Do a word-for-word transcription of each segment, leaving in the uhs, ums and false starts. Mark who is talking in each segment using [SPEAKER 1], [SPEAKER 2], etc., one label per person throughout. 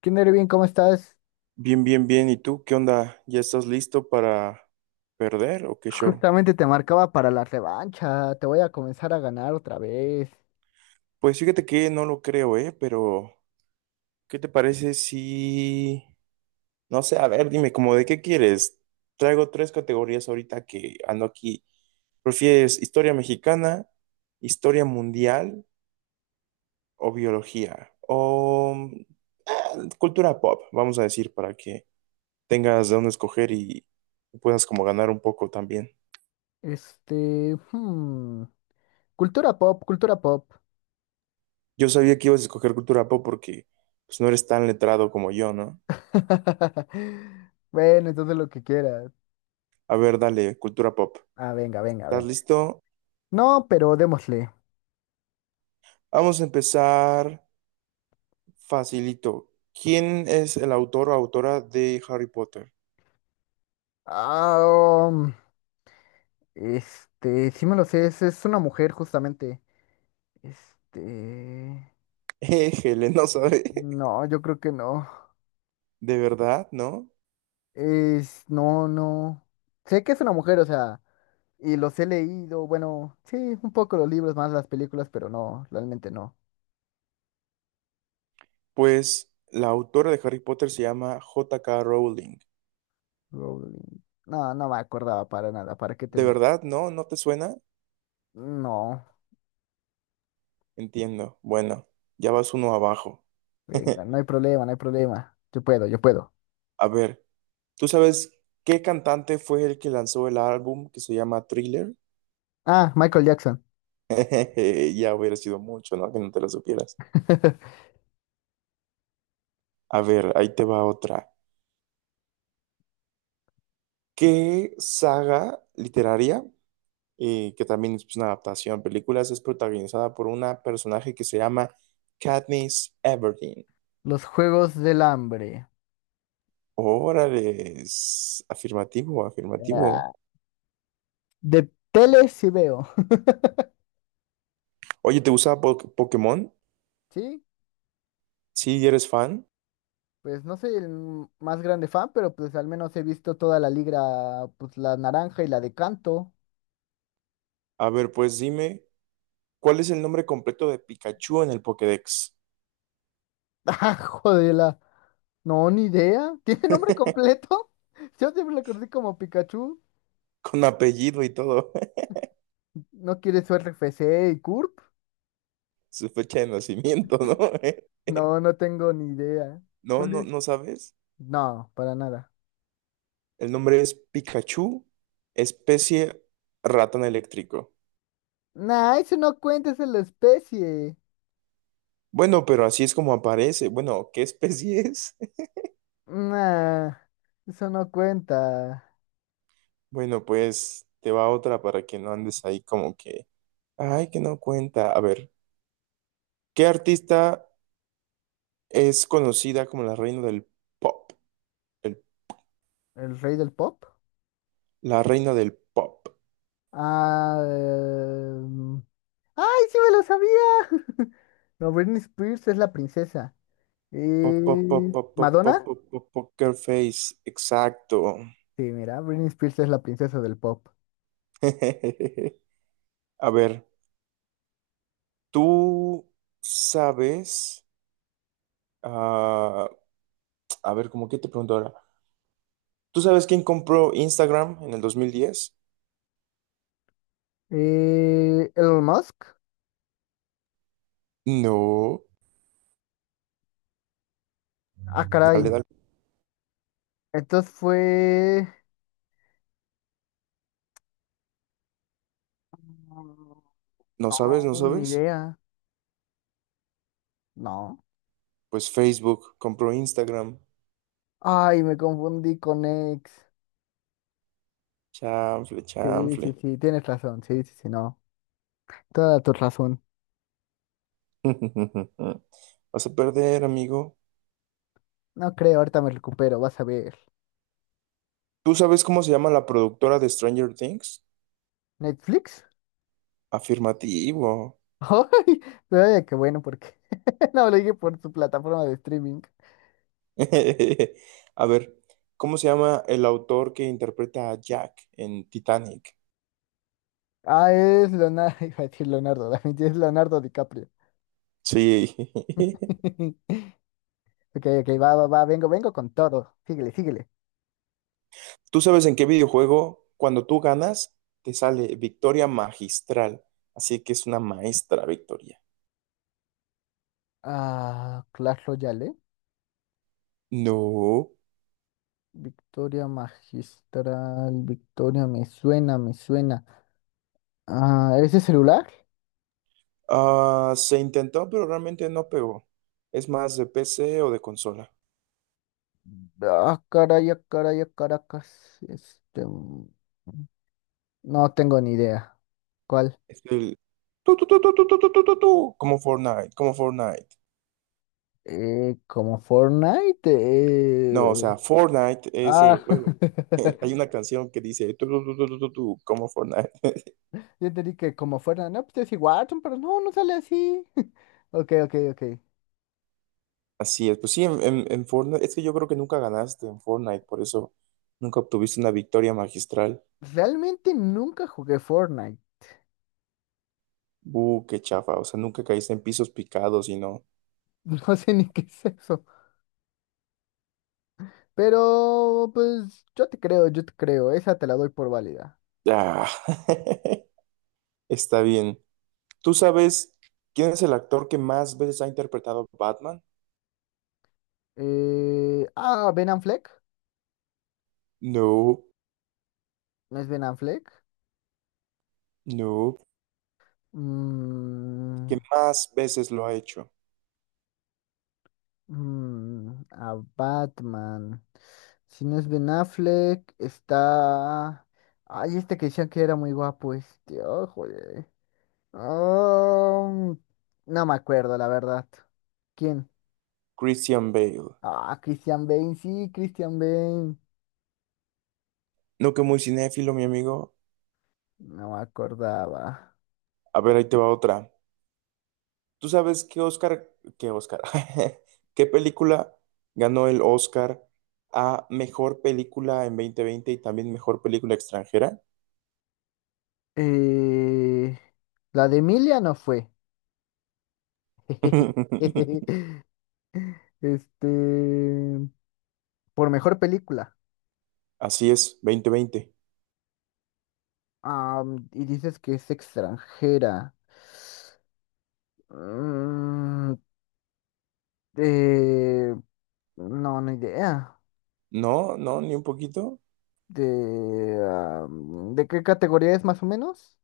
[SPEAKER 1] ¿Quién eres bien? ¿Cómo estás?
[SPEAKER 2] Bien, bien, bien. ¿Y tú qué onda? ¿Ya estás listo para perder o qué show?
[SPEAKER 1] Justamente te marcaba para la revancha. Te voy a comenzar a ganar otra vez.
[SPEAKER 2] Pues fíjate que no lo creo, ¿eh? Pero, ¿qué te parece si? No sé, a ver, dime, como de qué quieres? Traigo tres categorías ahorita que ando aquí. ¿Prefieres historia mexicana, historia mundial o biología? O mm, ah, cultura pop, vamos a decir, para que tengas de dónde escoger y puedas como ganar un poco también.
[SPEAKER 1] Este, hmm, Cultura pop, cultura pop.
[SPEAKER 2] Yo sabía que ibas a escoger cultura pop porque pues, no eres tan letrado como yo, ¿no?
[SPEAKER 1] Bueno, entonces lo que quieras.
[SPEAKER 2] A ver, dale, cultura pop.
[SPEAKER 1] Ah, venga, venga,
[SPEAKER 2] ¿Estás
[SPEAKER 1] venga.
[SPEAKER 2] listo?
[SPEAKER 1] No, pero démosle.
[SPEAKER 2] Vamos a empezar facilito. ¿Quién es el autor o autora de Harry Potter?
[SPEAKER 1] Ah, um, este, sí me lo sé, es, es una mujer justamente. Este,
[SPEAKER 2] Éjele, no sabe.
[SPEAKER 1] no, yo creo que no.
[SPEAKER 2] ¿De verdad, no?
[SPEAKER 1] Es, no, no. Sé que es una mujer, o sea. Y los he leído, bueno, sí, un poco los libros más las películas, pero no, realmente no.
[SPEAKER 2] Pues la autora de Harry Potter se llama J K. Rowling.
[SPEAKER 1] Rowling. No, no me acordaba para nada, ¿para qué te
[SPEAKER 2] ¿De
[SPEAKER 1] miento?
[SPEAKER 2] verdad, no? ¿No te suena?
[SPEAKER 1] No,
[SPEAKER 2] Entiendo. Bueno, ya vas uno abajo.
[SPEAKER 1] venga, no hay problema, no hay problema. Yo puedo, yo puedo.
[SPEAKER 2] A ver, ¿tú sabes qué cantante fue el que lanzó el álbum que se llama Thriller?
[SPEAKER 1] Ah, Michael Jackson.
[SPEAKER 2] Ya hubiera sido mucho, ¿no? Que no te lo supieras. A ver, ahí te va otra. ¿Qué saga literaria, eh, que también es pues, una adaptación a películas, es protagonizada por una personaje que se llama Katniss Everdeen?
[SPEAKER 1] Los Juegos del Hambre.
[SPEAKER 2] Órale, es afirmativo, afirmativo.
[SPEAKER 1] Ah, de tele sí veo.
[SPEAKER 2] Oye, ¿te gusta Po- Pokémon?
[SPEAKER 1] Sí,
[SPEAKER 2] Sí, eres fan.
[SPEAKER 1] pues no soy el más grande fan, pero pues al menos he visto toda la liga, pues la naranja y la de canto.
[SPEAKER 2] A ver, pues dime, ¿cuál es el nombre completo de Pikachu en el Pokédex?
[SPEAKER 1] Ah, joder. No, ni idea. ¿Tiene nombre completo? Yo siempre lo conocí como Pikachu.
[SPEAKER 2] Con apellido y todo,
[SPEAKER 1] ¿No quiere su R F C y CURP?
[SPEAKER 2] su fecha de nacimiento, ¿no?
[SPEAKER 1] No, no tengo ni idea.
[SPEAKER 2] No,
[SPEAKER 1] ¿Cuál
[SPEAKER 2] no,
[SPEAKER 1] es?
[SPEAKER 2] no sabes.
[SPEAKER 1] No, para nada.
[SPEAKER 2] El nombre es Pikachu, especie ratón eléctrico.
[SPEAKER 1] Nah, eso no cuenta, esa es la especie.
[SPEAKER 2] Bueno, pero así es como aparece. Bueno, ¿qué especie es?
[SPEAKER 1] Nah, eso no cuenta.
[SPEAKER 2] Bueno, pues te va otra para que no andes ahí como que, ay, que no cuenta. A ver, ¿qué artista es conocida como la reina del pop? El-
[SPEAKER 1] ¿El rey del pop?
[SPEAKER 2] la reina del pop.
[SPEAKER 1] Ah, em, ¡Ay, sí me lo sabía! No, Britney Spears es la princesa.
[SPEAKER 2] Pop, pop, pop,
[SPEAKER 1] Eh,
[SPEAKER 2] pop, pop, pop,
[SPEAKER 1] ¿Madonna?
[SPEAKER 2] pop, pop, poker face. Exacto.
[SPEAKER 1] Sí, mira, Britney Spears es la princesa del pop.
[SPEAKER 2] A ver, ¿tú sabes? Ah, a ver, ¿cómo que te pregunto ahora? ¿Tú sabes quién compró Instagram en el dos mil diez?
[SPEAKER 1] Eh, Elon Musk.
[SPEAKER 2] No.
[SPEAKER 1] Ah, caray.
[SPEAKER 2] Dale, dale.
[SPEAKER 1] Entonces fue.
[SPEAKER 2] ¿No sabes? ¿No
[SPEAKER 1] No, ni
[SPEAKER 2] sabes?
[SPEAKER 1] idea. No.
[SPEAKER 2] Pues Facebook compró Instagram.
[SPEAKER 1] Ay, me confundí con X.
[SPEAKER 2] Chanfle,
[SPEAKER 1] Sí, sí,
[SPEAKER 2] chanfle.
[SPEAKER 1] sí, tienes razón. Sí, sí, sí, no. Toda tu razón.
[SPEAKER 2] Vas a perder, amigo.
[SPEAKER 1] No creo, ahorita me recupero, vas a ver.
[SPEAKER 2] ¿Tú sabes cómo se llama la productora de Stranger Things?
[SPEAKER 1] ¿Netflix?
[SPEAKER 2] Afirmativo.
[SPEAKER 1] Ay, pero vaya que bueno, porque no lo dije por su plataforma de streaming.
[SPEAKER 2] A ver, ¿cómo se llama el autor que interpreta a Jack en Titanic?
[SPEAKER 1] Ah, es Leonardo, iba a decir Leonardo, da Vinci, es Leonardo DiCaprio.
[SPEAKER 2] Sí.
[SPEAKER 1] Ok, ok, va, va, va, vengo, vengo con todo. Síguele, síguele.
[SPEAKER 2] ¿Tú sabes en qué videojuego, cuando tú ganas, te sale victoria magistral? Así que es una maestra victoria.
[SPEAKER 1] Ah, Clash Royale,
[SPEAKER 2] No.
[SPEAKER 1] Victoria Magistral, Victoria, me suena, me suena. Ah, ¿ese celular?
[SPEAKER 2] Ah, se intentó, pero realmente no pegó. Es más de P C o de consola.
[SPEAKER 1] Ah, caray, ah, caray, ah, Caracas. Este, mm, no tengo ni idea. ¿Cuál?
[SPEAKER 2] Es el, tu, tu, tu, tu, tu, tu, tu, tu, tu, tu, como Fortnite, como Fortnite.
[SPEAKER 1] Eh, como Fortnite.
[SPEAKER 2] No,
[SPEAKER 1] eh,
[SPEAKER 2] o sea, Fortnite es el
[SPEAKER 1] Ah,
[SPEAKER 2] juego. Hay una canción que dice tu, tu, tu, tu, tu, tu, tu, como Fortnite.
[SPEAKER 1] yo entendí que como Fortnite, no, pues es igual, pero no, no sale así. Ok, ok, ok.
[SPEAKER 2] Así es, pues sí, en, en- en Fortnite, es que yo creo que nunca ganaste en Fortnite, por eso nunca obtuviste una victoria magistral.
[SPEAKER 1] Realmente nunca jugué Fortnite.
[SPEAKER 2] Uh, qué chafa. O sea, nunca caíste en pisos picados y no.
[SPEAKER 1] No sé ni qué es eso. Pero, pues, yo te creo, yo te creo. Esa te la doy por válida.
[SPEAKER 2] Ah, está bien. ¿Tú sabes quién es el actor que más veces ha interpretado a Batman?
[SPEAKER 1] Eh, ah, Ben Affleck.
[SPEAKER 2] No,
[SPEAKER 1] ¿No es Ben Affleck?
[SPEAKER 2] no.
[SPEAKER 1] Mm,
[SPEAKER 2] ¿Que más veces lo ha hecho?
[SPEAKER 1] mm, a Batman. Si no es Ben Affleck, está... Ay, este que decían que era muy guapo, este. Oh, joder. Ah, no me acuerdo, la verdad. ¿Quién?
[SPEAKER 2] Christian Bale.
[SPEAKER 1] Ah, Christian Bale, sí, Christian Bale.
[SPEAKER 2] No que muy cinéfilo, mi amigo.
[SPEAKER 1] No me acordaba.
[SPEAKER 2] A ver, ahí te va otra. ¿Tú sabes qué Oscar, qué Oscar, qué película ganó el Oscar a mejor película en veinte veinte y también mejor película extranjera?
[SPEAKER 1] Eh, la de Emilia no fue. Este, por mejor película.
[SPEAKER 2] Así es, veinte veinte.
[SPEAKER 1] Am, y dices que es extranjera. Mm, eh, no, ni idea.
[SPEAKER 2] No, no, ni un poquito.
[SPEAKER 1] De, am, ¿De qué categoría es más o menos?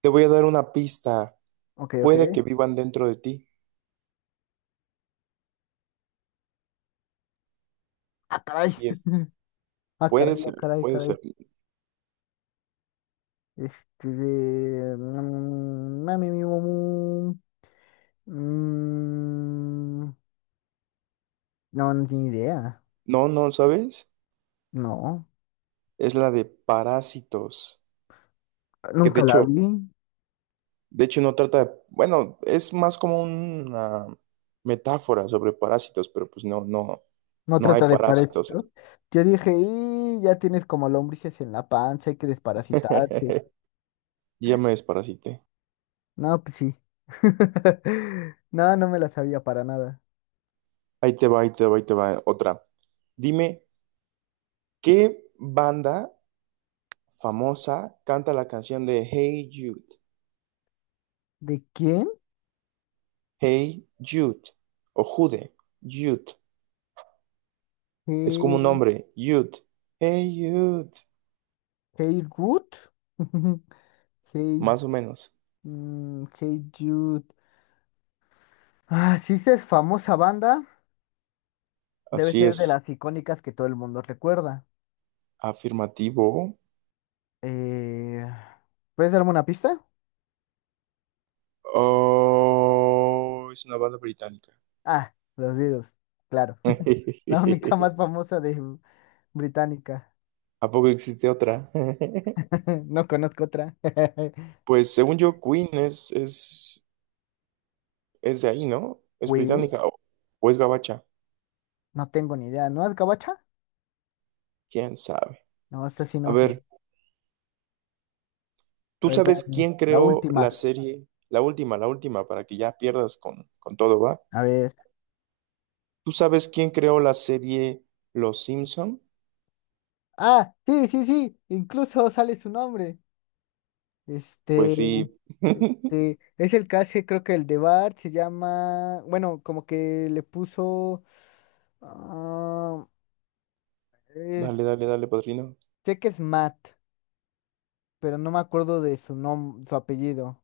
[SPEAKER 2] Te voy a dar una pista.
[SPEAKER 1] Ok, ok.
[SPEAKER 2] Puede que vivan dentro de ti.
[SPEAKER 1] Ah, caray.
[SPEAKER 2] Sí es.
[SPEAKER 1] Ah,
[SPEAKER 2] Puede
[SPEAKER 1] caray, ah,
[SPEAKER 2] ser,
[SPEAKER 1] caray,
[SPEAKER 2] puede
[SPEAKER 1] caray.
[SPEAKER 2] ser.
[SPEAKER 1] Este de... mm, mami, mi, mu, mu, mm, No, no tiene idea.
[SPEAKER 2] No, no, ¿sabes?
[SPEAKER 1] No,
[SPEAKER 2] Es la de parásitos. Que de
[SPEAKER 1] nunca la
[SPEAKER 2] hecho,
[SPEAKER 1] vi.
[SPEAKER 2] de hecho no trata de. Bueno, es más como una metáfora sobre parásitos, pero pues no, no,
[SPEAKER 1] No
[SPEAKER 2] no hay
[SPEAKER 1] trata de
[SPEAKER 2] parásitos.
[SPEAKER 1] parásitos. Yo dije, y ya tienes como lombrices en la panza, hay que desparasitarse.
[SPEAKER 2] Ya me desparasité.
[SPEAKER 1] No, pues sí. No, no me la sabía para nada.
[SPEAKER 2] Ahí te va, ahí te va, ahí te va otra. Dime, ¿qué banda famosa canta la canción de Hey Jude?
[SPEAKER 1] ¿De quién?
[SPEAKER 2] Hey Jude. O Jude. Jude. Es como un
[SPEAKER 1] Hey,
[SPEAKER 2] nombre. Jude. Hey Jude.
[SPEAKER 1] hey Ruth. Hey,
[SPEAKER 2] Más o menos.
[SPEAKER 1] mm, hey Jude. Ah, sí, esa es famosa banda. Debe
[SPEAKER 2] Así
[SPEAKER 1] ser de
[SPEAKER 2] es.
[SPEAKER 1] las icónicas que todo el mundo recuerda.
[SPEAKER 2] Afirmativo.
[SPEAKER 1] Eh, ¿Puedes darme una pista?
[SPEAKER 2] Oh, es una banda británica.
[SPEAKER 1] Ah, los Beatles, claro. La única más famosa de Británica.
[SPEAKER 2] ¿A poco existe otra?
[SPEAKER 1] No conozco otra.
[SPEAKER 2] Pues según yo, Queen es, es, es de ahí, ¿no? Es
[SPEAKER 1] Queen,
[SPEAKER 2] británica o, o es gabacha.
[SPEAKER 1] no tengo ni idea. ¿No es gabacha?
[SPEAKER 2] ¿Quién sabe?
[SPEAKER 1] No, esa sí
[SPEAKER 2] A
[SPEAKER 1] no sé.
[SPEAKER 2] ver.
[SPEAKER 1] A
[SPEAKER 2] ¿Tú
[SPEAKER 1] ver,
[SPEAKER 2] sabes
[SPEAKER 1] dame.
[SPEAKER 2] quién
[SPEAKER 1] La
[SPEAKER 2] creó
[SPEAKER 1] última.
[SPEAKER 2] la serie, la última, la última, para que ya pierdas con, con todo, va?
[SPEAKER 1] A ver.
[SPEAKER 2] ¿Tú sabes quién creó la serie Los Simpson?
[SPEAKER 1] Ah, sí, sí, sí. Incluso sale su nombre.
[SPEAKER 2] Pues
[SPEAKER 1] Este,
[SPEAKER 2] sí.
[SPEAKER 1] este, es el que hace, creo que el de Bart se llama. Bueno, como que le puso. ah, es-
[SPEAKER 2] Dale, dale, dale, padrino.
[SPEAKER 1] Sé que es Matt, pero no me acuerdo de su nombre, su apellido.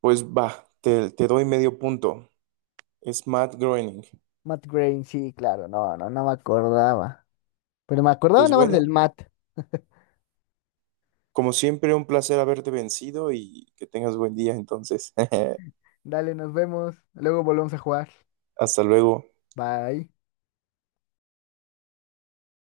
[SPEAKER 2] Pues va, te, te doy medio punto. Es Matt Groening.
[SPEAKER 1] Matt Groening, sí, claro, no, no, no me acordaba. Pero me acordaba
[SPEAKER 2] Pues
[SPEAKER 1] nada más
[SPEAKER 2] bueno,
[SPEAKER 1] del Matt.
[SPEAKER 2] como siempre, un placer haberte vencido y que tengas buen día entonces.
[SPEAKER 1] Dale, nos vemos. Luego volvemos a jugar.
[SPEAKER 2] Hasta luego.
[SPEAKER 1] Bye.